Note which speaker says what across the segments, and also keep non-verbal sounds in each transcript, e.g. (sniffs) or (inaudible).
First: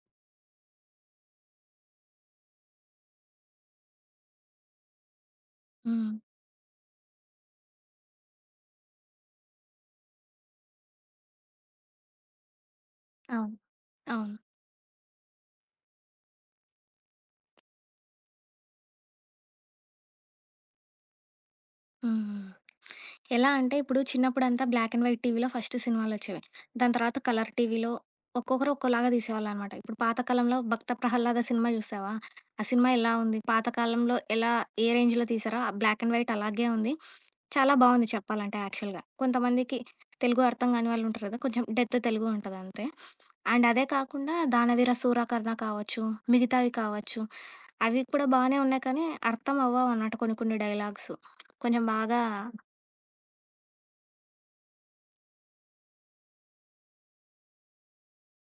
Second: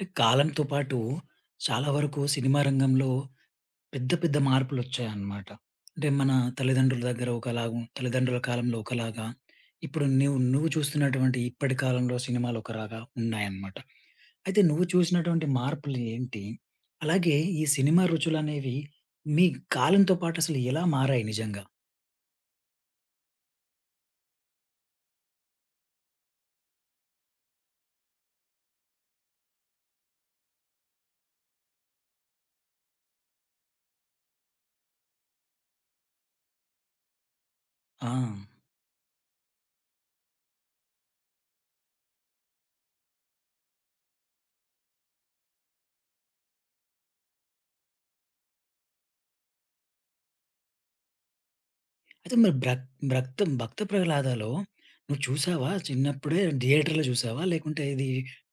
Speaker 1: ట్ కాలంతో పాటు చాలా వరుకు సినిమా రంగంలో పెద్ద పెద్ద మార్పులొచ్చాయనమాట. అంటే
Speaker 2: హ్మ్.
Speaker 1: మన తల్లిదండ్రుల దగ్గర ఒకలాగా తల్లిదండ్రుల కాలంలో ఒకలాగా ఇప్పుడు న్యు నువ్వు చూస్తునటువంటి ఇప్పటి కాలంలో సినిమాలొకరాగా
Speaker 2: అవును.
Speaker 1: ఉన్నాయన్నమాట.
Speaker 2: అవును.
Speaker 1: అయితే నువ్వు చూసినటువంటి మార్పులేంటి? అలాగే ఈ సినిమా రుచులనేవి మీ కాలంతోపాటసలెలా మారాయి నిజంగా?
Speaker 2: హ్మ్. ఎలా అంటే ఇప్పుడు చిన్నప్పుడంతా బ్లాక్ అండ్ వైట్ టీవీలో ఫస్ట్ సినిమాలొచ్చేవి. దాని తర్వాత కలర్ టీవీలో ఒక్కొక్కరు ఒక్కోలాగా దీసేవాళ్ళనమాట. ఇప్పుడు పాత కాలంలో 'భక్త ప్రహల్లాద' సినిమా జూశావా? ఆ సినిమా ఎలా ఉంది? పాత కాలంలో ఎలా, ఏ రేంజ్‌లో తీశారో? ఆ బ్లాక్ అండ్ వైట్ అలాగే ఉంది. చాలా బావుంది
Speaker 1: ఆ!
Speaker 2: చెప్పాలంటే యాక్చల్‌గా. కొంతమందికి తెలుగు అర్థం కాని వాళ్ళుంటారు కదా! కొంచుం డెత్ తెలుగుంటదంతే. అండ్ అదే కాకుండా 'దానవీరసూరకర్ణ' కావచ్చు, మిగతావి కావచ్చు, అవి కూడా బానే ఉన్నాయి కానీ, అర్థం అవ్వవనమాట కొన్ని కొన్ని డైలాగ్స్. కొంచం బాగా
Speaker 1: అయితే మరి భ్రక్ భ్రక్త్ 'భక్తప్రహల్లాదా'లో నువ్వు చూశావా? చిన్నప్పుడే థియేటర్‌లో చూశావా? లేకుంటే ఇది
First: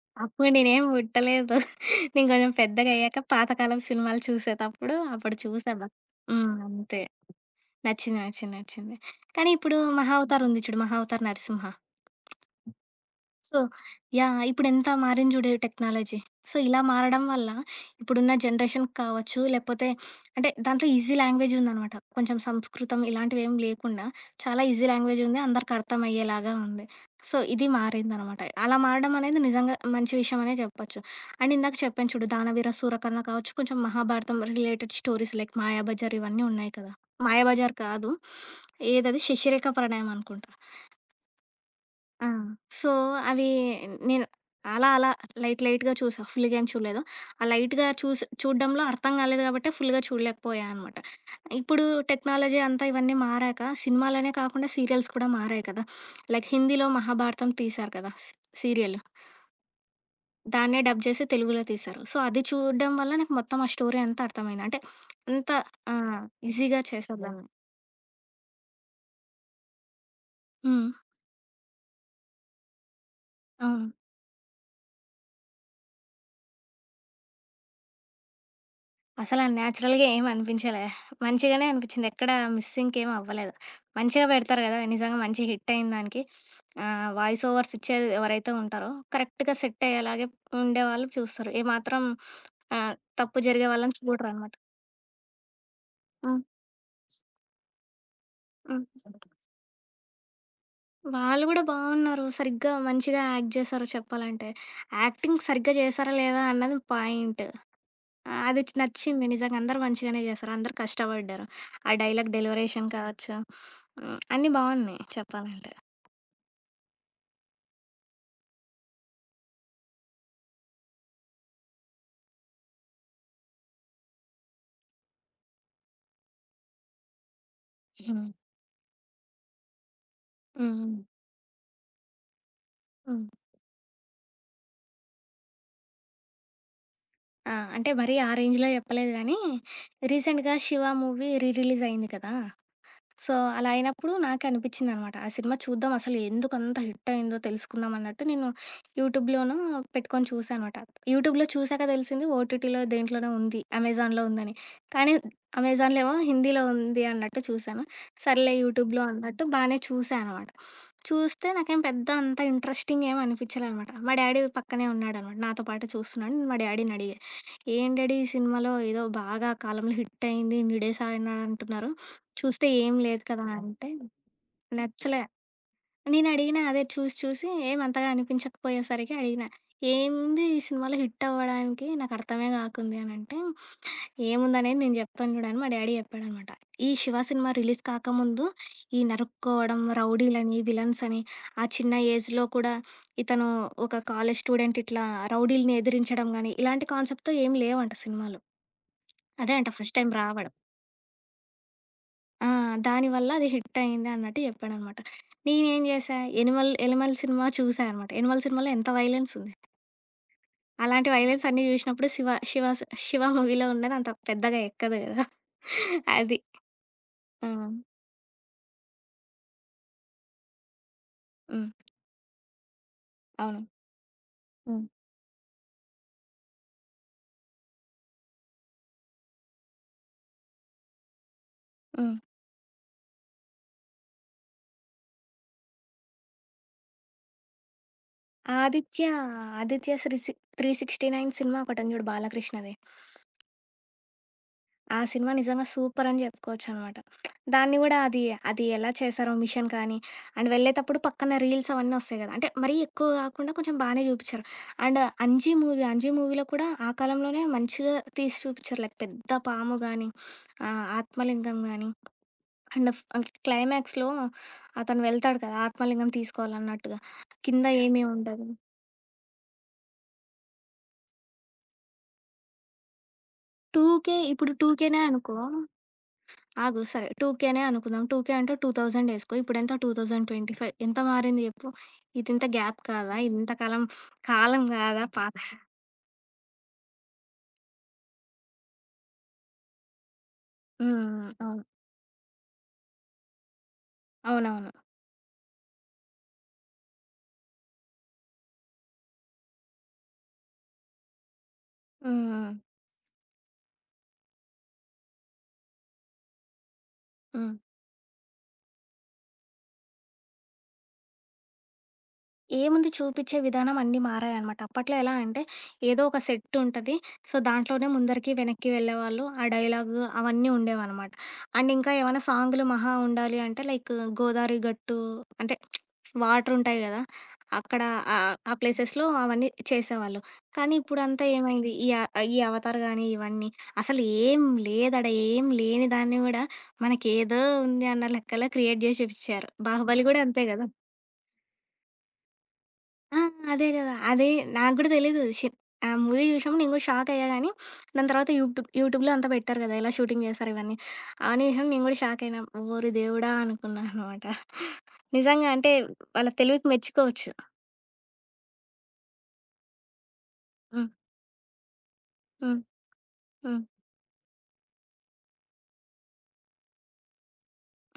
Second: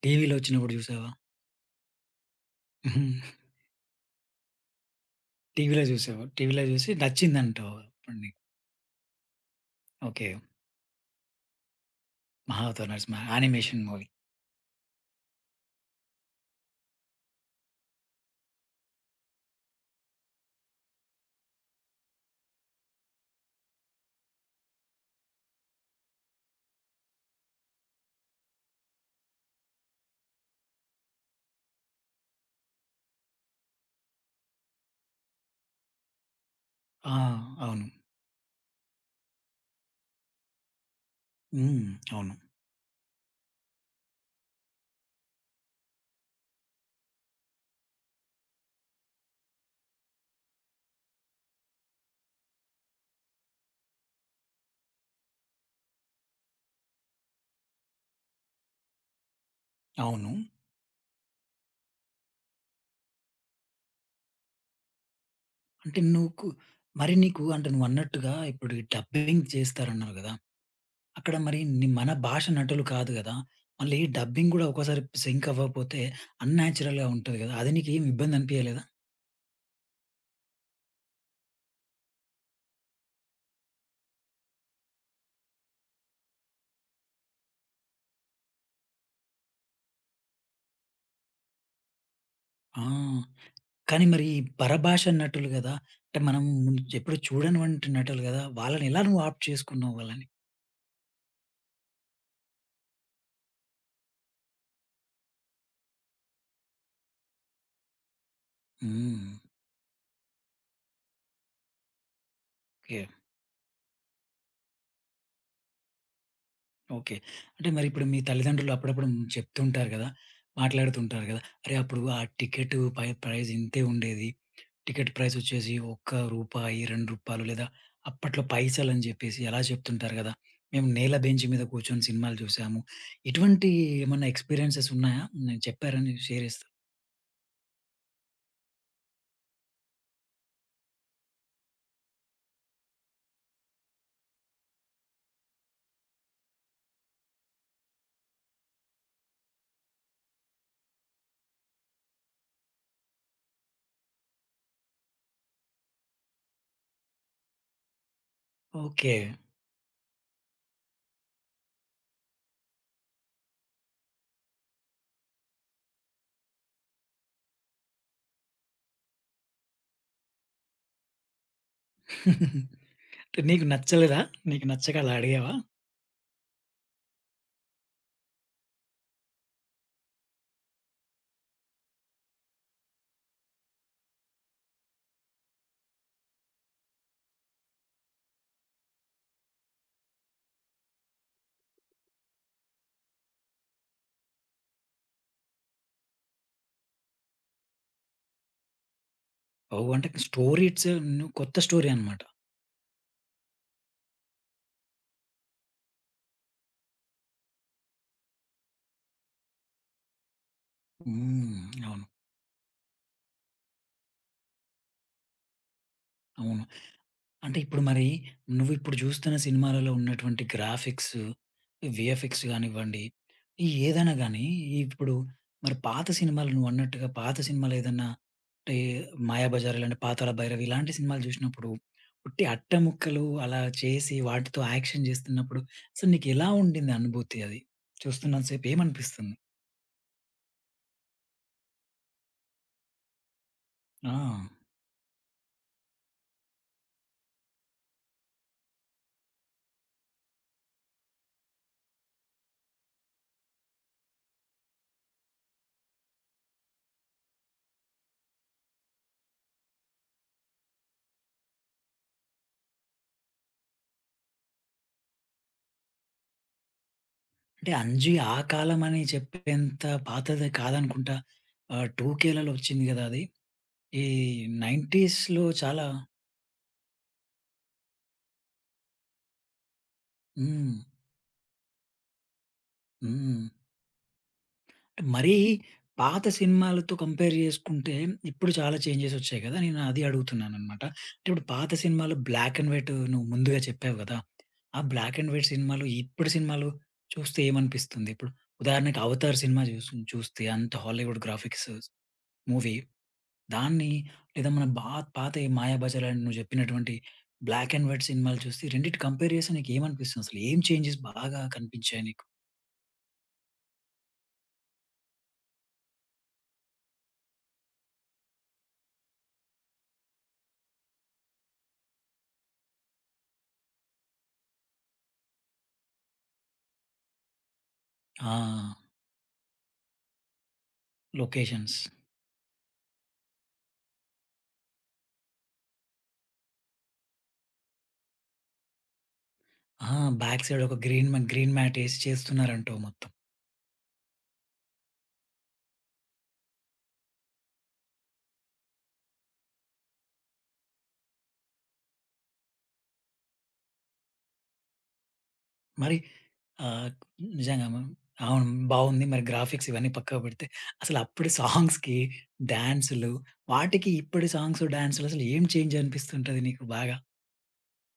Speaker 1: టీవీలో
Speaker 2: అప్పుడు
Speaker 1: ఒచ్చినప్పుడు
Speaker 2: నేనేమి
Speaker 1: చూశావా?
Speaker 2: బుట్టలేదు. నేను కొంచం పెద్దగయ్యాక
Speaker 1: హుహు.
Speaker 2: పాత కాలం సినిమాలు చూసేతప్పుడు అప్పుడు చూశా
Speaker 1: టీవీలో
Speaker 2: వా.
Speaker 1: జూశావా?
Speaker 2: హ్మ్.
Speaker 1: టీవీలో జూసి
Speaker 2: అంతే.
Speaker 1: నచ్చిందంటావు అప్పుడు
Speaker 2: నచ్చింది,
Speaker 1: నీకు.
Speaker 2: నచ్చింది, నచ్చింది. కానీ ఇప్పుడు
Speaker 1: ఓకే.
Speaker 2: మహావతారుంది చూడు 'Mahavatar Narasimha'
Speaker 1: 'Mahavatar Narasimha'
Speaker 2: so
Speaker 1: animation movie.
Speaker 2: Yeah! ఇప్పుడెంత మారింది జూడు, ఈ టెక్నాలజీ. సో, ఇలా మారడం వల్ల ఇప్పుడున్న జనరేషన్ కావచ్చు లేపోతే (sniffs) అంటే దాంట్లో ఈజీ లాంగ్వేజుందనమాట. కొంచుం సంస్కృతం ఇలాంటివేమి లేకుండా చాలా ఈజీ లాంగ్వేజుంది, అందరికి అర్థమయ్యేలాగా ఉంది. సో, ఇది మారిందనమాట. అలా మారడమనేది నిజంగా మంచి విషయమే జెప్పొచ్చు. అండ్ ఇందాక చెప్పాను చూడు 'దానవీరసూరకర్ణ' కావచ్చు, కొంచం Mahabharatam related stories like 'Mayabazar' ఇవ్వని ఉన్నాయి కదా!
Speaker 1: ఆ!
Speaker 2: 'మాయాబజార్'
Speaker 1: అవును.
Speaker 2: కాదు. (sniffs) ఏదది? 'శశిరేఖ ప్రణయమనుకుంటా.'
Speaker 1: హ్మ్.
Speaker 2: ఆ!
Speaker 1: అవును.
Speaker 2: సో అవి నేను అలా అలా లైట్ లైట్‌గా చూశా. ఫుల్‌గా ఏం చూడలేదు. ఆ లైట్‌గా చూసి చూడడంలో అర్థం కాలేదు కాబట్టే ఫుల్‌గా చూడలేకపోయానమాట. ఇప్పుడు టెక్నాలజీ అంతా ఇవన్నీ మారాక సినిమాలనే కాకుండా సీరియల్స్ కూడా మారాయి కదా! (sniffs) లైక్ హిందీలో 'మహాభారతం' తీశారు కదా! సీ సీరియలు.
Speaker 1: అవును.
Speaker 2: దాన్నే డబ్ చేసి తెలుగులో తీశారు. సో అది చూడడం వల్ల నాకు మొత్తం ఆ స్టోరీ అంతా అర్థమైంది అంటే అంత ఆ!
Speaker 1: అంటే నుకు
Speaker 2: ఈజీగా
Speaker 1: మరి
Speaker 2: చేశారు
Speaker 1: నీకు
Speaker 2: దాన్ని.
Speaker 1: అంటే నువ్వన్నట్టుగా ఇప్పుడు ఈ డబ్బింగ్ జేస్తారు అన్నావు గదా!
Speaker 2: హ్మ్.
Speaker 1: అక్కడ మరి ని మన భాష నటులు కాదు గదా!
Speaker 2: ఆ!
Speaker 1: మళ్ళీ డబ్బింగ్ కూడా ఒక్కోసారి సింక్ అవ్వకపోతే అన్‌నాచురల్‌గా ఉంటది గదా! అది నీకేమి ఇబ్బందనిపియలేదా?
Speaker 2: అసలా నాచురల్‌గా ఏమి అనిపించలే. మంచిగానే అనిపిచ్చింది. ఎక్కడా మిస్‌ సింక్ ఏమవ్వలేదు. మంచిగా పెడతారు గదా! నిజంగా మంచి హిట్ అయ్యిందానికి (sniffs) ఆహ్, వాయిస్ ఓవర్స్ ఇచ్చేది ఎవరైతే ఉంటారో కరెక్ట్‌గా సెట్ అయ్యేలాగే ఉండేవాళ్ళు చూస్తారు. ఏ మాత్రం (sniffs)
Speaker 1: ఆ!
Speaker 2: ఆహ్, తప్పు జరిగే వాళ్ళని
Speaker 1: కానీ మరి
Speaker 2: చూడరనమాట.
Speaker 1: పరభాషా నటులు గదా! అంటే
Speaker 2: ఆ!
Speaker 1: మనం ఎప్పుడు చూడనివంటి నటులు గదా! వాళ్ళనెలా నువ్వు
Speaker 2: హ్మ్.
Speaker 1: ఆప్ట్ చేసుకున్నావు వాళ్ళని?
Speaker 2: వాళ్ళు గూడా బావున్నారు. సరిగ్గా మంచిగా యాక్ట్ జేశారు చెప్పాలంటే. యాక్టింగ్ సరిగ్గా జేశారా లేదా అన్నది పాయింటు. ఆహ్, అది నచ్చింది
Speaker 1: హ్మ్.
Speaker 2: నిజంగా అందరు మంచిగానే చేశారు. అందరు కష్టబడ్డారు. ఆ డైలాగ్ డెలివరీషన్
Speaker 1: ఓకే.
Speaker 2: కావచ్చు, (sniffs) హ్మ్. అన్నీ బావున్నాయి చెప్పాలంటే.
Speaker 1: ఓకే. అంటే మరిప్పుడు. మీ తల్లిదండ్రులు అప్పుడప్పుడు చెప్తుంటారు గదా! మాట్లాడుతుంటారు గదా! అరే అప్పుడు ఆ టికెటు పై ప్రైజింతే ఉండేది. టికెటు ప్రైజొచ్చేసి. ఒక్క రూపాయి, రూ. 2 లేదా,
Speaker 2: హ్మ్.
Speaker 1: అప్పట్లో పైసలని జెప్పేసి అలా జేప్తుంటారు గదా!
Speaker 2: హ్మ్.
Speaker 1: మేము
Speaker 2: హ్మ్.
Speaker 1: నేల బెంచ్ మీద కూర్చొని సినిమాలు చూసాము.
Speaker 2: హ్మ్.
Speaker 1: ఇటువంటి ఏమన్నా ఎక్స్‌పీరియెన్సెసున్నాయా? నేన్ చెప్పారని షేర్ జేస్తా.
Speaker 2: ఆ! అంటే మరీ, ఆ రేంజ్‌లో చెప్పలేదు గానీ, రీసెంట్‌గా 'శివ' మూవీ రీ రిలీజయింది కదా! సో, అలా అయినప్పుడు నాకనిపిచ్చిందనమాట. ఆ సినిమా చూద్దాం అసలు, ఎందుకంత హిట్టయిందో, తెలుసుకుందాం అన్నట్టు నేను, యూట్యూబ్‌లోను పెట్టుకొని చూసానమాట. యూట్యూబ్‌లో చూశాక దెలిసింది. ఓటీటీలో దేంట్లోనో ఉంది. అమెజాన్‌లో ఉందని. కానీ, అమెజాన్‌లేమో హిందీలో ఉంది అన్నట్టు చూసాను. సర్లే యూట్యూబ్‌లో
Speaker 1: ఓకే.
Speaker 2: అన్నట్టు బానే చూసానమాట. (sniffs) చూస్తే నాకేం పెద్ద అంత ఇంట్రెస్టింగేం అనిపించలేదనమాట. మా డ్యాడీ పక్కనే ఉన్నాడనమాట. నాతో పాటు చూస్తున్నాడు. నేను మా డ్యాడీని అడిగా, "ఏంటి డ్యాడీ ఈ సినిమాలో ఏదో బాగా కాలంలో హిట్టయింది. ఇన్ని డేసాడినాడు అంటున్నారు. చూస్తే ఏం
Speaker 1: (giggles)
Speaker 2: లేదు
Speaker 1: అంటే
Speaker 2: కదా"
Speaker 1: నీకు
Speaker 2: అంటే
Speaker 1: నచ్చలేదా? నీకు నచ్చక అలా
Speaker 2: నచ్చలే.
Speaker 1: అడిగావా?
Speaker 2: నేను అడిగిన అదే చూసి చూసి ఏమంతగా అనిపించకపోయేసరికి అడిగిన. "ఏముంది ఈ సినిమాలో హిట్టవ్వడానికి? నాకర్థమే కాకుంది" అనంటే, ఏముందనేది నేను జెప్తాను చూడు అని మా డ్యాడీ జేప్పాడనమాట. "ఈ 'శివ' సినిమా రిలీజ్ కాకముందు, ఈ నరుక్కోవడం, రౌడీలని, విలన్సని ఆ చిన్న ఏజ్‌లో కూడా, ఇతను ఒక కాలేజ్ స్టూడెంటిట్లా రౌడీలని ఎదిరించడం గానీ, ఇలాంటి కాన్సెప్ట్‌తో. ఏం లేవు" అంట సినిమాలు. అదే అంట
Speaker 1: ఓహ్!
Speaker 2: ఫస్ట్
Speaker 1: అంటే
Speaker 2: టైం రావడం.
Speaker 1: స్టోరీట్స్ ను కొత్త స్టోరీ అన్నమాట.
Speaker 2: ఆ! దాని వల్ల అది హిట్టయిందన్నట్టు చెప్పాడన్నమాట. నేనేం జేశా? 'ఎనిమల్' 'ఎనిమల్' సినిమా చూశానమాట. 'ఎనిమల్' సినిమాలో ఎంత వయలెన్సుంది? అలాంటి
Speaker 1: హ్మ్.
Speaker 2: వయలెన్సన్ని
Speaker 1: అవును.
Speaker 2: జూసినప్పుడు. సివ శివస శివ మూవీ‌లో ఉన్నదంత పెద్దగా ఎక్కదు కదా. (chuckles) అది.
Speaker 1: అవును. అంటే
Speaker 2: హ్మ్.
Speaker 1: ఇప్పుడు మరి, నువ్విప్పుడు జూస్తున్న సినిమాలలో ఉన్నటువంటి గ్రాఫిక్సు,
Speaker 2: హ్మ్.
Speaker 1: వీఎఫ్ఎక్స్ గానివ్వండి.
Speaker 2: అవును.
Speaker 1: ఈ ఏదన్నా గానీ,
Speaker 2: హ్మ్.
Speaker 1: ఇప్పుడు మరి పాత సినిమాలు నువ్వన్నట్టుగా, పాత సినిమాలేదన్నాంటే, 'మాయాబజార్' ఇలా 'పాతాళ భైరవి' ఇలాంటి సినిమాలు జూసినప్పుడు,
Speaker 2: హ్మ్.
Speaker 1: ఉట్టి అట్టముక్కలు అలా చేసి, వాటితో యాక్షన్ జేస్తున్నప్పుడు. సో, నీకెలా ఉండింది అనుభూతి అది? చూస్తున్నంత సేపు
Speaker 2: 'ఆదిత్య'
Speaker 1: ఏమనిపిస్తుంది?
Speaker 2: 'ఆదిత్య శ్రీ సి త్రీ సిక్స్‌టి నైన్' సినిమా ఒకటుంది చూడు 'బాలకృష్ణది'.
Speaker 1: ఆ!
Speaker 2: ఆ సినిమా నిజంగా సూపరని జెప్పుకోవచ్చనమాట. దాన్ని గూడా అది అది ఎలా చేశారో మిషన్ కానీ, అండ్ వెళ్ళేతప్పుడు పక్కన రీల్స్ అవన్నొస్తాయి గదా! అంటే మరీ ఎక్కువ కాకుండా కొంచెం బానే జూపించారు. అండ్ 'అంజి' మూవీ అంజి మూవీలో కూడా ఆ కాలంలోనే మంచిగా తీసి చూపించారు లైక్ పెద్ద పాము గానీ, ఆహ్, ఆత్మలింగం గానీ, అండ్ ఫ్ ఆహ్, క్లైమాక్స్‌లో అతను వెళ్తాడు కదా! ఆత్మలింగం తీసుకోవాలన్నట్టుగా, కింద
Speaker 1: అంటే
Speaker 2: ఏమీ
Speaker 1: 'అంజీ' ఆ
Speaker 2: ఉండదు.
Speaker 1: కాలమని చెప్పేంత పాతది కాదనుకుంటా? ఆహ్, 2 కేలో వచ్చింది గదా! అది.
Speaker 2: టూ
Speaker 1: ఈ
Speaker 2: కే ఇప్పుడు 2కేనే అనుకో,
Speaker 1: 90స్‌లో చాలా
Speaker 2: ఆగు సరే. 2కేనే అనుకుందాం. 2కే అంటే 2000 ఏసుకో. ఇప్పుడెంత? 2025
Speaker 1: హ్మ్.
Speaker 2: ఎంత మారింది జెప్పు? ఇదింత గ్యాప్ కాదా?
Speaker 1: హ్మ్.
Speaker 2: ఇంత కాలం కాలం గాదా? పా
Speaker 1: మరీ పాత సినిమాలతో కంపేర్ జేసుకుంటే ఇప్పుడు చాలా చేంజెస్ ఒచ్చాయి గదా! నేను అది అడుగుతున్నానన్నమాట. అంటే
Speaker 2: హ్మ్.
Speaker 1: ఇప్పుడు
Speaker 2: అవును.
Speaker 1: పాత సినిమాలు బ్లాక్ అండ్ వైట్ నువ్వు ముందుగా చెప్పావు గదా!
Speaker 2: అవునవును.
Speaker 1: ఆ బ్లాక్ అండ్ వైట్ సినిమాలు, ఇప్పడు సినిమాలు చూస్తే ఏమనిపిస్తుంది? ఇప్పుడు ఉదాహరణకి 'అవతార్' సినిమా చూసుంచు చూస్తే అంత హాలీవుడ్ గ్రాఫిక్స్
Speaker 2: హ్మ్.
Speaker 1: మూవీ దాన్ని లేదా మన బా పాత 'మాయాబజార్' అని నువ్వు చెప్పినటువంటి
Speaker 2: హ్మ్.
Speaker 1: బ్లాక్ అండ్ వైట్ సినిమాలు చూస్తే ఈ రెండిటిని కంపేర్ చేస్తే నీకు ఏమనిపిస్తుందసలు? ఏం చేంజెస్ బాగా కనిపించాయి నీకు?
Speaker 2: ఏముంది చూపిచ్చే విధానం అన్నీ మారాయనమాట. అప్పట్లో ఎలా అంటే ఏదో ఒక సెట్టుంటది. సో, దాంట్లోనే ముందరికి వెనక్కి వెళ్ళేవాళ్ళు, ఆ డైలాగు, అవన్నీ ఉండేవనమాట. అండ్ ఇంక ఏమైనా సాంగు‌లు మహా ఉండాలి అంటే లైకు గోదావరి గట్టు అంటే వాటరుంటాయి గదా! అక్కడ ఆ ఆ ఆ
Speaker 1: ఆ!
Speaker 2: ప్లేసెస్‌లో అవన్నీ చేసేవాళ్ళు. కానీ, ఇప్పుడంతా ఏమైంది?
Speaker 1: లొకేషన్స్.
Speaker 2: ఈ అ ఈ 'అవతార్' గానీ, ఇవన్నీ అసలేం లేదాడా, ఏం లేని దాన్ని గూడా మనకేదో ఉంది అన్న లెక్కలో క్రియేట్ జేసి జూపిచ్చారు.
Speaker 1: ఆ!
Speaker 2: 'బాహుబలి' గూడా
Speaker 1: బ్యాక్
Speaker 2: అంతే
Speaker 1: సైడ్
Speaker 2: గదా!
Speaker 1: ఒక గ్రీన్ మ గ్రీన్ మ్యాటేసి చేస్తున్నారంటావు మొత్తం.
Speaker 2: ఆ! అదే గదా! అదే నాగూడా తెలీదు షేప్ ఆ మూవీ చూసినప్పుడు నేను కూడా షాక్ అయ్యా గానీ, దాన్ని తరువాత యూట్యూబ్ యూట్యూబ్‌లో అంతా పెట్టారు గదా! ఎలా షూటింగ్ జేస్తారు ఇవన్నీ. ఆ నిమిషం నేను గూడా షాకయినా. ఓరి దేవుడా! అనుకున్నా అనమాట. నిజంగా అంటే
Speaker 1: మరి
Speaker 2: వాళ్ళ తెలివికి
Speaker 1: ఆహ్,
Speaker 2: మెచ్చుకోవచ్చు.
Speaker 1: నిజంగా, మనం అవును. బావుంది. మరి గ్రాఫిక్స్ ఇవన్నీ పక్కకు పెడితే
Speaker 2: హ్మ్.
Speaker 1: అసలప్పుడు సాంగ్స్‌కి
Speaker 2: హ్మ్.
Speaker 1: డాన్సులు
Speaker 2: హ్మ్.
Speaker 1: వాటికి ఇప్పడి సాంగ్స్ డాన్సులు అసలేం చేంజ్ అనిపిస్తుంటది నీకు బాగా?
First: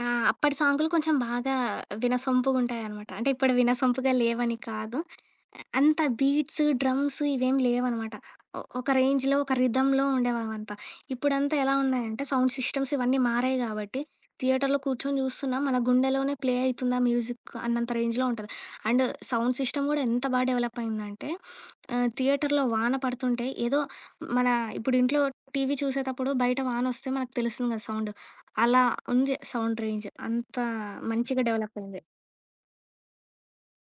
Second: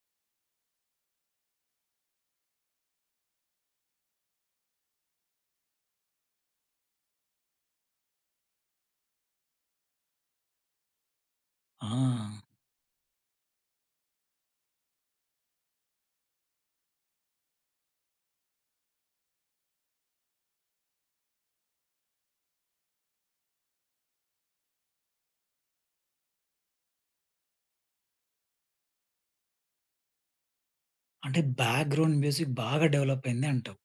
Speaker 2: ఆ! అప్పటి సాంగులు కొంచెం బాగా వినసొంపుగుంటాయి అనమాట. అంటే ఇప్పుడు వినసొంపుగా లేవని కాదు, అంత బీట్స్, డ్రమ్స్ ఇవేమీ లేవనమాట. ఒ ఒక రేంజ్‌లో ఒక రిథమ్‌లో ఉండే అవంతా. ఇప్పుడంతా ఎలా ఉన్నాయంటే,
Speaker 1: ఆ!
Speaker 2: సౌండ్ సిస్టమ్స్ ఇవన్నీ మారాయి కాబట్టి, థియేటర్‌లో కూర్చొని జూస్తున్నా మన గుండెలోనే ప్లే అయితుందా మ్యూజిక్ అన్నంత రేంజ్‌లో ఉంటది. అండ్ సౌండ్ సిస్టమ్ గూడా ఎంత బాగా డెవలప్ అయిందంటే, (sniffs) ఆహ్, థియేటర్‌లో వాన పడుతుంటే, ఏదో మన ఇప్పుడు ఇంట్లో టీవీ చూసేటప్పుడు బయట వానొస్తే మనకు తెలుస్తుంది కదా సౌండ్. అలా ఉంది సౌండ్ రేంజ్. అంత
Speaker 1: అంటే,
Speaker 2: మంచిగా డెవలప్ అయింది.
Speaker 1: బ్యాక్‌గ్రౌండ్ మ్యూజిక్ బాగా డెవలప్ అయింది అంటావు?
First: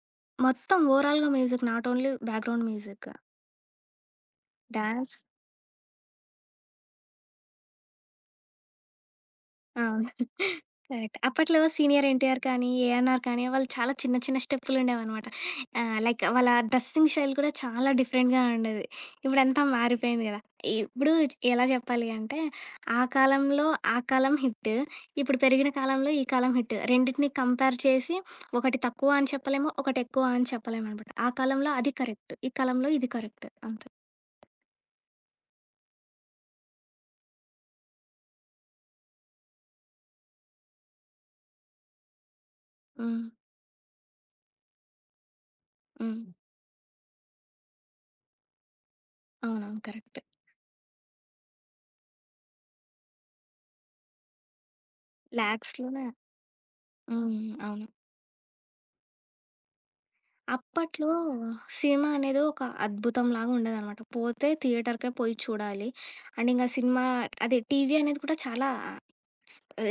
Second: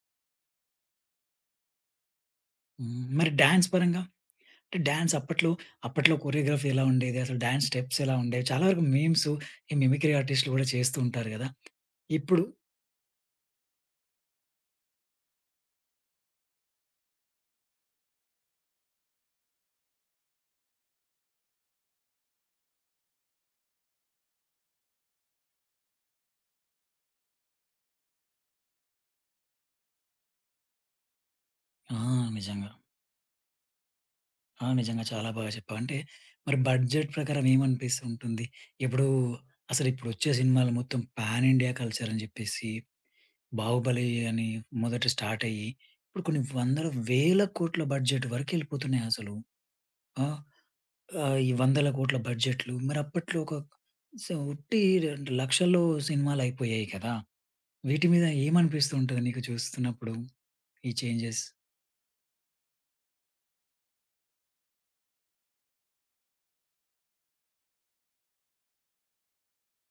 Speaker 2: మొత్తం ఓవర్‌ఆల్‌గా మ్యూజిక్ నాట్ ఓన్‌లీ బ్యాక్‌గ్రౌండ్
Speaker 1: హ్మ్.
Speaker 2: మ్యూజిక్.
Speaker 1: మరి డ్యాన్స్ పరంగా? అంటే డ్యాన్స్
Speaker 2: డ్యాన్స్
Speaker 1: అప్పట్లో, అప్పట్లో కొరియోగ్రఫీ ఎలా ఉండేది అసలు డ్యాన్స్ స్టెప్స్ ఎలా ఉండేవి చాలా వరకు మీమ్స్, ఈ
Speaker 2: అవును
Speaker 1: మిమిక్రీ ఆర్టిస్టులు
Speaker 2: (chuckles)
Speaker 1: కూడా చేస్తూ
Speaker 2: కరెక్ట్.
Speaker 1: ఉంటారు గదా?
Speaker 2: అప్పట్లో 'సీనియర్ ఎన్టీఆర్'
Speaker 1: ఇప్పుడు
Speaker 2: కానీ, 'ఏఎన్ఆర్' కానీ, వాళ్ళు చాలా చిన్న చిన్న స్టెప్పులు ఉండేవి అనమాట. లైక్ వాళ్ళ డ్రెస్సింగ్ స్టైల్ కూడా చాలా డిఫరెంట్‌గా ఉండేది. ఇప్పుడు అంతా మారిపోయింది గదా! ఇప్పుడు ఎలా చెప్పాలి అంటే, ఆ కాలంలో ఆ కాలం హిట్, ఇప్పుడు పెరిగిన కాలంలో ఈ కాలం హిట్. రెండిటిని కంపేర్ చేసి, (sniffs) ఒకటి తక్కువ అని చెప్పలేము. ఒకటి ఎక్కువ అని చెప్పలేమునమాట. ఆ కాలంలో అది
Speaker 1: ఆ!
Speaker 2: కరెక్ట్. ఈ
Speaker 1: నిజంగా.
Speaker 2: కాలంలో ఇది కరెక్ట్. అంతె.
Speaker 1: ఆ! నిజంగా చాలా బాగా చెప్పావు అంటే, మరి బడ్జెట్ ప్రకారం ఏమని అనిపిస్తుంటుంది? ఇప్పుడు, అసలిప్పుడు ఒచ్చే సినిమాలు మొత్తం పాన్ ఇండియా కల్చర్ అని జెప్పేసి,
Speaker 2: హ్మ్.
Speaker 1: 'బాహుబలి' అని మొదటి స్టార్ట్ అయ్యి, ఇప్పుడు
Speaker 2: హ్మ్.
Speaker 1: కొన్ని వందల, వేల కోట్ల బడ్జెట్ వరకెళ్ళిపోతున్నాయి అసలు.
Speaker 2: అవునవును. కరెక్టే.
Speaker 1: ఆ! ఆహ్, ఈ వందల కోట్ల బడ్జెట్‌లు మరి అప్పట్లో ఒక స ఉట్టి లక్షల్లో
Speaker 2: లాక్స్‌లోనే.
Speaker 1: సినిమాలు అయిపోయాయి కదా?
Speaker 2: హ్మ్. అవును.
Speaker 1: వీటి మీద ఏమనిపిస్తుంటది నీకు చూస్తున్నప్పుడు, ఈ
Speaker 2: అప్పట్లో,
Speaker 1: చేంజెస్.
Speaker 2: సినిమా అనేది ఒక అద్భుతంలాగా ఉండేదనమాట. పోతే థియేటరుకే పోయి చూడాలి. అండ్ ఇంకా సినిమా, అది టీవీ అనేది కూడా చాలా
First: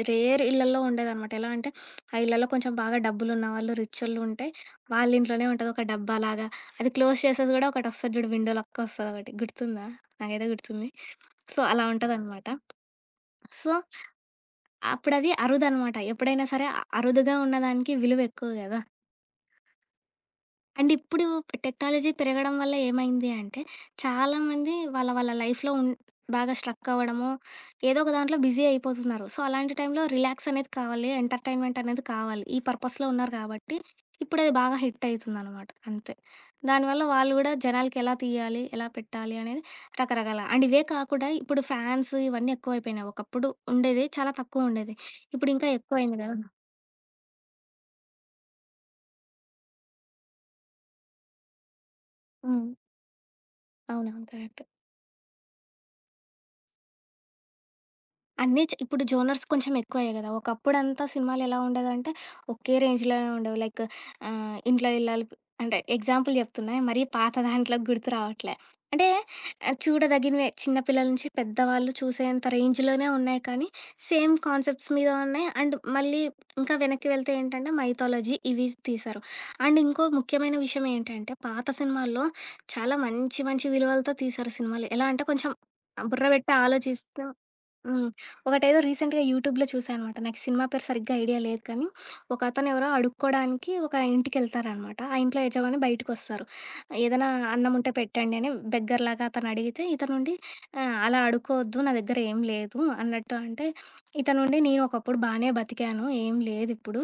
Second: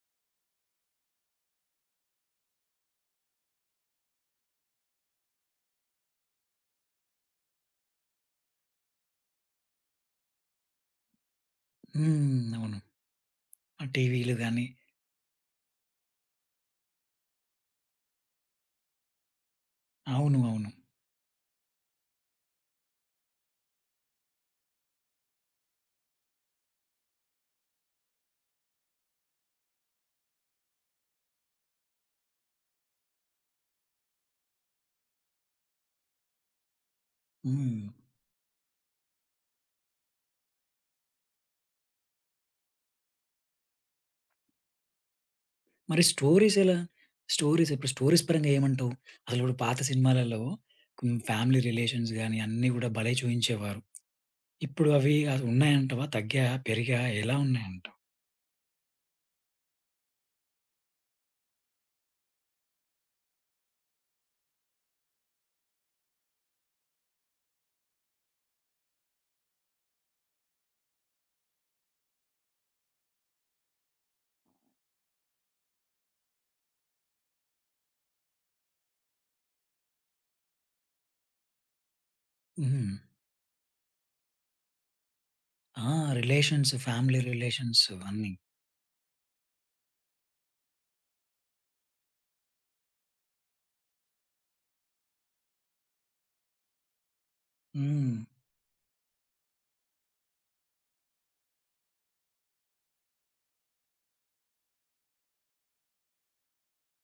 Speaker 2: రేర్ ఇళ్ళల్లో ఉండేదనమాట. (sniffs) ఎలా అంటే, ఆ ఇళ్లలో కొంచెం బాగా డబ్బులు ఉన్నవాళ్ళు రిచొళ్ళు ఉంటే, వాళ్ళ ఇంట్లోనే ఉంటుంది ఒక డబ్బాలాగా అది క్లోజ్ చేసేది గూడా ఒకటొస్తది జూడు, విండో లెక్క ఒస్తది ఒకటి గుర్తుందా? నాకైతే గుర్తుంది. సో, అలా ఉంటుంది అనమాట.
Speaker 1: హ్మ్! అవును.
Speaker 2: సో,
Speaker 1: ఆ టీవీలు గాని
Speaker 2: అప్పుడు అది అరుదు అనమాట ఎప్పుడైనా సరే అరుదుగా ఉన్నదానికి విలువ ఎక్కువ గదా?
Speaker 1: అవును. అవును.
Speaker 2: అండ్ ఇప్పుడూ టెక్నాలజీ పెరగడం వల్ల ఏమైంది అంటే, చాలామంది వాళ్ళ వాళ్ళ లైఫ్‌లో బాగా లైఫ్‌లో అవ్వడము, ఏదో ఒక దాంట్లో బిజీ అయిపోతున్నారు. సో, అలాంటి టైంలో రిలాక్స్ అనేది కావాలి ఎంటర్టైన్మెంట్ అనేది కావాలి, ఈ పర్‌పస్స్‌లో ఉన్నారు గాబట్టి. ఇప్పుడది బాగా హిట్ అవుతుంది అనమాట, అంతే. దానివల్ల వాళ్ళు కూడా
Speaker 1: హ్మ్.
Speaker 2: జనాలకి ఎలా తీయాలి, ఎలా పెట్టాలి అనేది రకరకాల అండ్ ఇవే కాకుండా, ఇప్పుడు ఫ్యాన్స్ ఇవన్నీ ఎక్కువైపోయినాయి. ఒకప్పుడు ఉండేది, చాలా తక్కువ ఉండేది. ఇప్పుడు ఇంకా ఎక్కువ
Speaker 1: మరి
Speaker 2: అయింది గదా!
Speaker 1: స్టోరీస్ ఎలా? స్టోరీస్ ఇప్పుడు స్టోరీస్, పరంగా ఏమంటావు? అసలు ఇప్పుడు పాత సినిమాలలో, కొన్ని ఫ్యామిలీ రిలేషన్స్ గాని, అన్ని
Speaker 2: హ్మ్.
Speaker 1: గూడా భలే! చుయించేవారు.
Speaker 2: అవునవును. కరెక్ట్.
Speaker 1: ఇప్పుడు అవి అసలు ఉన్నాయంటావా? తగ్గాయ? పెరిగాయ? ఎలా ఉన్నాయంటావు?
Speaker 2: అన్నీ చే ఇప్పుడు జోనర్స్ కొంచెం ఎక్కువయ్యాయి గదా! ఒకప్పుడంతా సినిమాలేలా ఉండేదంటే ఒకే రేంజ్‌‌లోనే ఉండేవి. లైక్ ఆహ్, ఇంట్లో ఇల్లాలు అంటే ఎగ్జాంపుల్ జెప్తున్నా మరీ పాత దాంట్లో గుర్తు రావట్లే. అంటే చూడదగినవే చిన్న పిల్లల నుంచి పెద్దవాళ్ళు చూసేంత రేంజ్‌లోనే ఉన్నాయి కానీ సేమ్ కాన్సెప్ట్స్ మీద ఉన్నాయి, అండ్ మళ్ళీ ఇంకా వెనక్కి వెళ్తే ఏంటంటే మైథాలజీ ఇవి తీశారు. అండ్ ఇంకో ముఖ్యమైన విషయమేంటంటే పాత సినిమాల్లో చాలా
Speaker 1: హుహు.
Speaker 2: మంచి మంచి విలువలతో తీశారు సినిమాలు. ఎలా అంటే కొంచెం
Speaker 1: ఆ!
Speaker 2: బుర్ర బెట్టి
Speaker 1: రిలేషన్స్, ఫ్యామిలీ
Speaker 2: ఆలోచిస్తూ
Speaker 1: రిలేషన్స్
Speaker 2: హ్మ్.
Speaker 1: అన్నీ.
Speaker 2: ఒకటేదో రీసెంట్‌గా యూట్యూబ్‌లో చూశాననమాట. నాకు సినిమా పేరు సరిగ్గా ఐడియా లేదు కానీ, ఒకతను ఎవరో అడుక్కోవడానికి ఒక ఇంటికెళ్తారనమాట ఆ ఇంట్లో యజమాని బయటికొస్తారు. ఏదైనా అన్నం ఉంటే
Speaker 1: హ్మ్.
Speaker 2: పెట్టండి అని బెగ్గర్‌లాగా అతను అడిగితే ఇతను ఉండి ఆహ్, అలా అడుకోవద్దు నా దగ్గరేం లేదు. అన్నట్టు అంటే ఇతనుండి నేను ఒకప్పుడు బానే బతికాను ఏం లేదిప్పుడు.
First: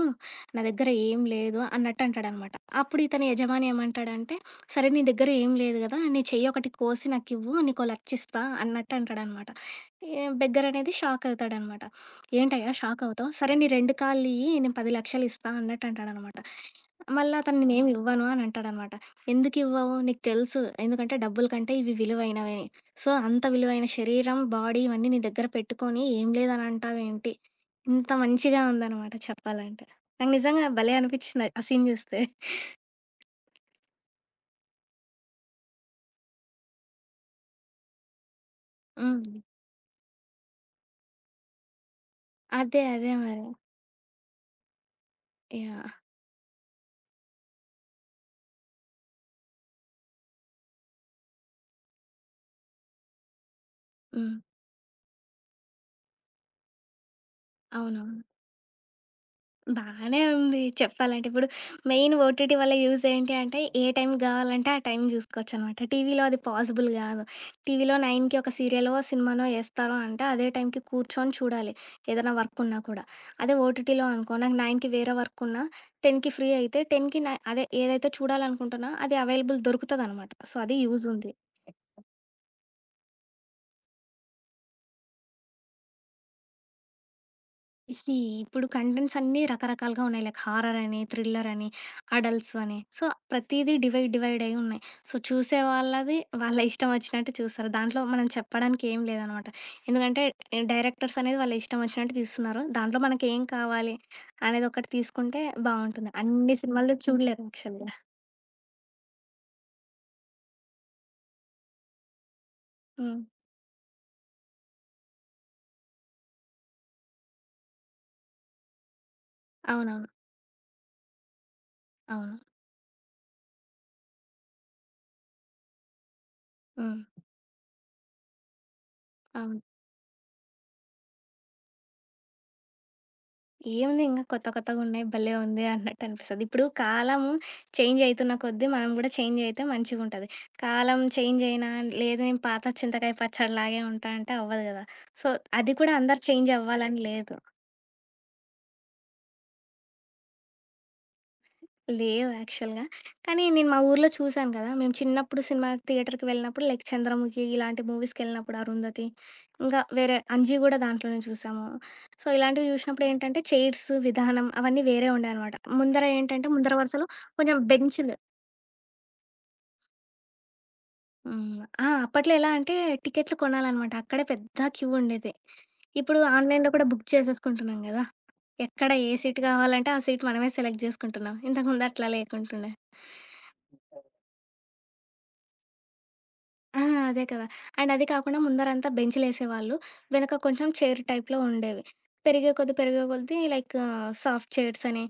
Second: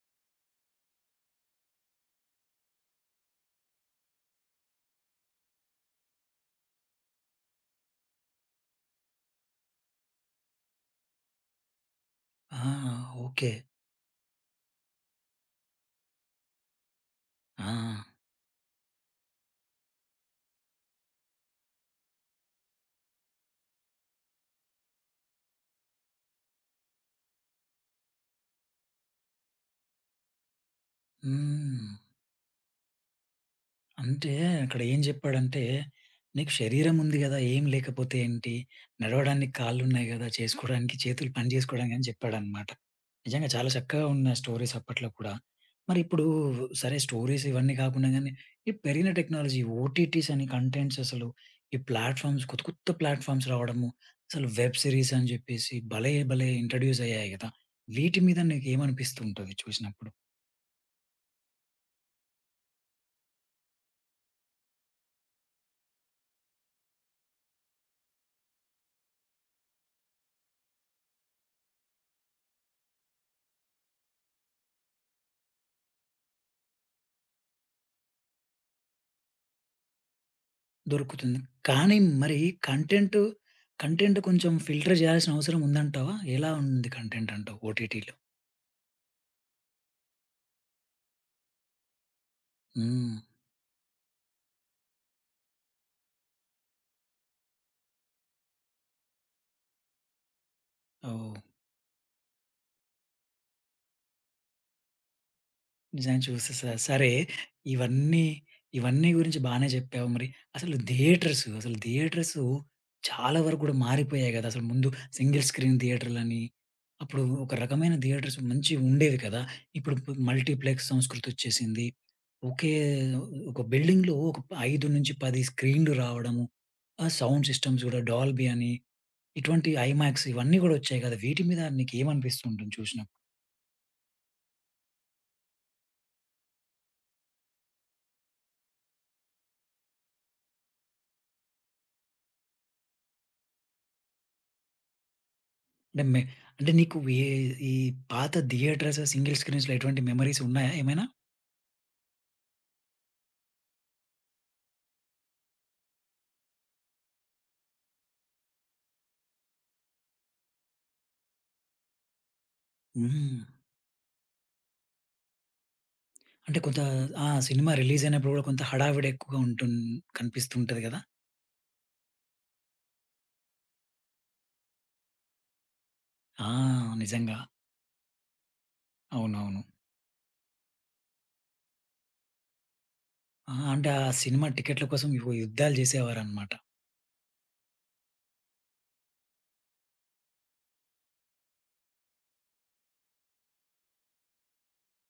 Speaker 2: నా దగ్గర ఏం లేదు అన్నట్టు అంటాడనమాట. అప్పుడు ఇతని యజమాని ఏమంటాడంటే సరే నీ దగ్గర ఏం లేదు గదా! నీ చెయ్యి ఒకటి కోసి నాకివ్వు నీకో 1,00,000 ఇస్తా అన్నట్టు అంటాడనమాట. యె బెగ్గర్ అనేది షాక్ అవుతాడన్నమాట.
Speaker 1: ఆ!
Speaker 2: ఏంటయ్యా! షాక్ అవుతావు!
Speaker 1: ఓకే.
Speaker 2: సరే నీ 2 కాళ్ళియ్యి నేను పది లక్షలిస్తా అన్నట్టంటాడన్నమాట. మళ్ళ అతను
Speaker 1: ఆ!
Speaker 2: నేనేమివ్వను అని అంటాడన్నమాట. ఎందుకివ్వవు నీకు తెలుసు ఎందుకంటే డబ్బుల కంటే ఇవి విలువైనవని. సో, అంత విలువైన శరీరం బాడీ ఇవన్నీ నీ దగ్గర పెట్టుకొని ఏం లేదని అంటావేంటి? ఇంత మంచిగా ఉందనమాట చెప్పాలంటే. నాకు నిజంగా భలే అనిపిచింది! ఆ సీన్
Speaker 1: హ్మ్.
Speaker 2: జూస్తే. (chuckles)
Speaker 1: అంటే అక్కడేం జెప్పాడంటే నీకు శరీరం ఉంది గదా! ఏం లేకపోతే ఏంటి?
Speaker 2: హ్మ్.
Speaker 1: నడవడానికి కాళ్ళున్నాయి గదా! చేసుకోవడానికి చేతులు పని చేసుకోవడానికి అని జెప్పాడన్నమాట.
Speaker 2: అదే. అదే మరి.
Speaker 1: నిజంగా చాలా చక్కగా ఉన్నాయి స్టోరీస్ అప్పట్లో కూడా.
Speaker 2: యాహ్!
Speaker 1: మరిప్పుడు సరే స్టోరీస్ ఇవన్నీ గాకుండా గానీ ఈ పెరిగిన టెక్నాలజీ ఓటీటీస్ అని కంటెంట్స్ అసలు ఈ ప్లాట్‌ఫార్మ్స్ కొత్త కొత్త ప్లాట్‌ఫార్మ్స్ రావడము
Speaker 2: హ్మ్.
Speaker 1: అసలు వెబ్ సిరీస్ అని జెప్పేసి భలే! భలే! ఇంట్రొడ్యూస్ అయ్యాయి గదా! వీటి
Speaker 2: అవునవును.
Speaker 1: మీద నీకేమనిపిస్తు ఉంటుంది చూసినప్పుడు?
Speaker 2: బానే ఉంది చెప్పాలంటే ఇప్పుడు. మెయిన్ ఓటీటీ వల్ల యూజ్ ఏంటి అంటే ఏ టైమ్ గావాలంటే ఆ టైమ్ జూసుకోవచ్చనమాట. టీవీలో అది పాజిబుల్ గాదు. టీవీలో 9కి ఒక సీరియల్ సినిమానో ఏస్తారో అంటే అదే టైమ్‌కి కూర్చొని చూడాలి ఏదైనా వర్క్ ఉన్నా కూడా. అదే ఓటీటీలో అనుకో నాకు 9కి వేరే వర్క్ ఉన్న 9కి ఫ్రీ అయితే 10కి న అదే ఏదైతే చూడాలనుకుంటున్నా అది అవైలబుల్ దొరుకుతదనమాట. సో, అది యూజ్ ఉంది.
Speaker 1: దొరుకుతుంది. కానీ మరి కంటెంటు? కంటెంటు కొంచెం ఫిల్టర్ జేయాల్సిన అవసరం ఉందంటావా? ఎలా ఉంది కంటెంట్ అంటావు ఓటీటీలో?
Speaker 2: సీ ఇప్పుడు కంటెంట్స్ అన్నీ రకరకాలుగా ఉన్నాయి. లైక్ హారర్ అని థ్రిల్లరని, అడల్ట్స్ అని సో,
Speaker 1: హ్మ్.
Speaker 2: ప్రతీదీ డివైడ్ డివైడయ్యున్నాయి. సో, చూసే వాళ్ళవి వాళ్ళ ఇష్టం ఒచ్చినట్టు చూస్తారు. దాంట్లో మనం చెప్పడానికి ఏం లేదనమాట. ఎందుకంటే డైరెక్టర్స్
Speaker 1: ఓహ్!
Speaker 2: అనేది వాళ్ళిష్టవొచ్చినట్టు తీస్తున్నారు. దాంట్లో మనకేం కావాలి అనేది ఒకటి తీసుకుంటే బావుంటుంది.
Speaker 1: నిజంగా
Speaker 2: అన్ని
Speaker 1: చూస్తేస.
Speaker 2: సినిమాలు
Speaker 1: సరే!
Speaker 2: చూడలేరు యాక్చువల్‌గ.
Speaker 1: ఇవన్నీ ఇవన్నీ గురించి బానే జెప్పావు మరి. అసలు థియేటర్స్ అసలు థియేటర్స్
Speaker 2: హ్మ్.
Speaker 1: చాలా వరకు గూడా మారిపోయాయి గదా అసలు! ముందు సింగిల్ స్క్రీన్ థియేటర్‌లని అప్పుడు ఒక రకమైన థియేటర్స్ మంచివి ఉండేవి కదా! ఇప్పుడు
Speaker 2: అవునవును.
Speaker 1: మల్టీప్లెక్స్ సంస్కృతొచ్చేసింది.
Speaker 2: అవును.
Speaker 1: ఒకే ఒక బిల్డింగ్‌లో ఒక 5 నుంచి 10 స్క్రీన్‌లు రావడము.
Speaker 2: హ్మ్.
Speaker 1: ఆ సౌండ్ సిస్టమ్స్ కూడా డాల్బీ అని
Speaker 2: అవును.
Speaker 1: ఇటువంటి ఐమాక్స్ ఇవన్నీ గూడా ఒచ్చాయి కదా! వీటి మీద నికేమనిపిస్తుంది ఉంటుంది చూసినప్పుడు?
Speaker 2: ఏముందింక కొత్త కొత్తగున్నాయి. భలే ఉంది అన్నట్టనిపిస్తది. ఇప్పుడు కాలము చేంజయితున్న కొద్ది మనం గూడా చేంజయితే మంచిగుంటది. కాలం చేంజయినా లేదు నేను పాత చింతకాయ పచ్చడిలాగే ఉంటా అంటే అవ్వదు గదా! సో అది కూడా అందరు
Speaker 1: నమ్మే అంటే నీకు
Speaker 2: చేంజవ్వాలని
Speaker 1: వే
Speaker 2: లేదు.
Speaker 1: ఈ పాత థియేటర్స్ సింగిల్ స్క్రీన్స్‌లో ఎటువంటి మెమోరీసున్నాయా ఏమైనా?
Speaker 2: లేవు యాక్చవల్‌గా. కానీ నేను మా ఊరిలో చూశాను గదా! మేము చిన్నప్పుడు సినిమా థియేటర్‌కెళ్ళినప్పుడు లైక్ 'చంద్రముఖి' ఇలాంటి మూవీస్‌కెళ్ళినప్పుడు, 'అరుంధతి' ఇంకా వేరే 'అంజి' గూడా దాంట్లోనే జూశాము. సో ఇలాంటివి
Speaker 1: హ్మ్.
Speaker 2: జూసినప్పుడేంటంటే చైర్స్ విధానం అవన్నీ వేరే ఉండేయనమాట. ముందర ఏటంటే
Speaker 1: అంటే
Speaker 2: ముందర
Speaker 1: కొంతా
Speaker 2: వరసులో
Speaker 1: ఆ
Speaker 2: కొంచెం
Speaker 1: సినిమా
Speaker 2: బెంచ్లు.
Speaker 1: రిలీజయినప్పుడు గూడా కొంత హడావిడేక్కువగా ఉంటున్ కనిపిస్తూంటది గదా!
Speaker 2: హ్మ్. ఆ! అ అప్పట్లో ఎలాంటే టికెట్లు కొనాలనమాట. అక్కడే పెద్ద క్యూ ఉండేది. ఇప్పుడు
Speaker 1: ఆ!
Speaker 2: ఆన్‌లైన్‌లో కూడా బుక్
Speaker 1: నిజంగా.
Speaker 2: చేసేసుకుంటున్నాం గదా! ఎక్కడ ఏ సీట్
Speaker 1: అవునవును.
Speaker 2: గావాలంటే ఆ సీట్ మనమే సెలెక్ట్ జేసుకుంటున్నాం. ఇంతకుముందట్లా లేకుంటుండే.
Speaker 1: ఆ! అంటే ఆ సినిమా టికెట్‌‌ల కోసం ఓ యుద్ధాలు జేసేవారనమాట.
Speaker 2: ఆ! అదే కదా! అండ్ అదే కాకుండా ముందరంతా బెంచ్‌లేసేవాళ్ళు వెనుక కొంచెం చైరు టైప్‌లో ఉండేవి. పెరిగే కొద్దీ పెరిగే కొద్దీ లైకు సాఫ్ట్ చైర్సని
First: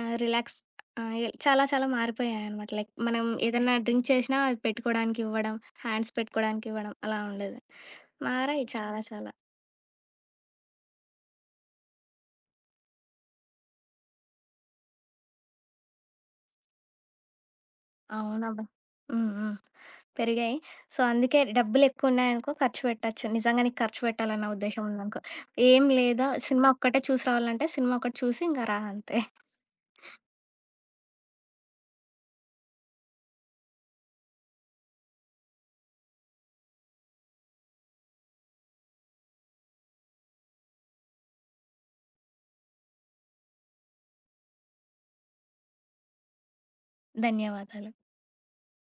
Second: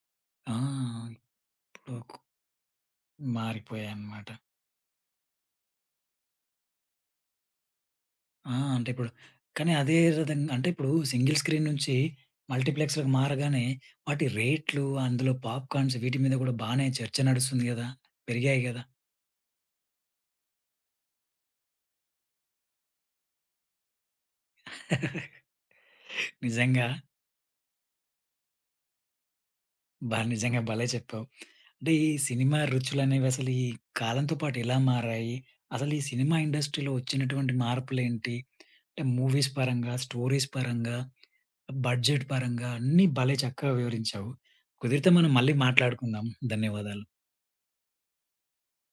Speaker 2: ఆహ్,
Speaker 1: ఆ!
Speaker 2: రిలాక్స్ ఆహ్, చాలా చాలా
Speaker 1: లోకు
Speaker 2: మారిపోయాయనమాట. లైక్ మనం ఏదన్నా డ్రింక్
Speaker 1: మారిపోయాయనమాట.
Speaker 2: చేషినా పెట్టుకోవడానికివ్వడం. హ్యాండ్స్ పెట్టుకోవడానికివ్వడం అలా ఉండేది.
Speaker 1: ఆ!
Speaker 2: మారాయి
Speaker 1: అంటే
Speaker 2: చాలా
Speaker 1: ఇప్పుడు
Speaker 2: చాలా.
Speaker 1: కానీ అదే విధంగా అంటే ఇప్పుడు సింగిల్ స్క్రీన్ నుంచి మల్టీప్లెక్స్‌లకి మారగానే వాటి రేట్లు అందులో పాప్‌కాన్స్ వీటి మీద గూడా బానే చర్చ నడుస్తుంది గదా! పెరిగాయి
Speaker 2: అవునబ్బా!
Speaker 1: గదా!
Speaker 2: హ్మ్. హ్మ్. పెరిగాయి. సో అందుకే డబ్బులెక్కువున్నాయనుకో ఖర్చు పెట్టొచ్చు. నిజంగా నీకు ఖర్చు బెట్టాలన్న ఉద్దేశ్యం ఉందనుకో
Speaker 1: (chuckles)
Speaker 2: ఏం లేదా సినిమా
Speaker 1: నిజంగా.
Speaker 2: ఒక్కటే చూసి రావాలనంటే సినిమా ఒకటి చూసి ఇంకా రా అంతే.
Speaker 1: బా
Speaker 2: (giggles)
Speaker 1: నిజంగా భలే చెప్పావు. అంటే ఈ సినిమా రుచులనేవసలు ఈ కాలంతో పాటు ఎలా మారాయి? అసలీ సినిమా ఇండస్ట్రీలో ఒచ్చినటువంటి మార్పులేంటి? అంటే మూవీస్ పరంగా, స్టోరీస్ పరంగా, బడ్జెట్ పరంగా అన్నీ భలే చక్కగా వివరించావు. కుదిరితే మనం మళ్ళీ మాట్లాడుకుందాం. ధన్యవాదాలు.
Speaker 2: ధన్యవాదాలు.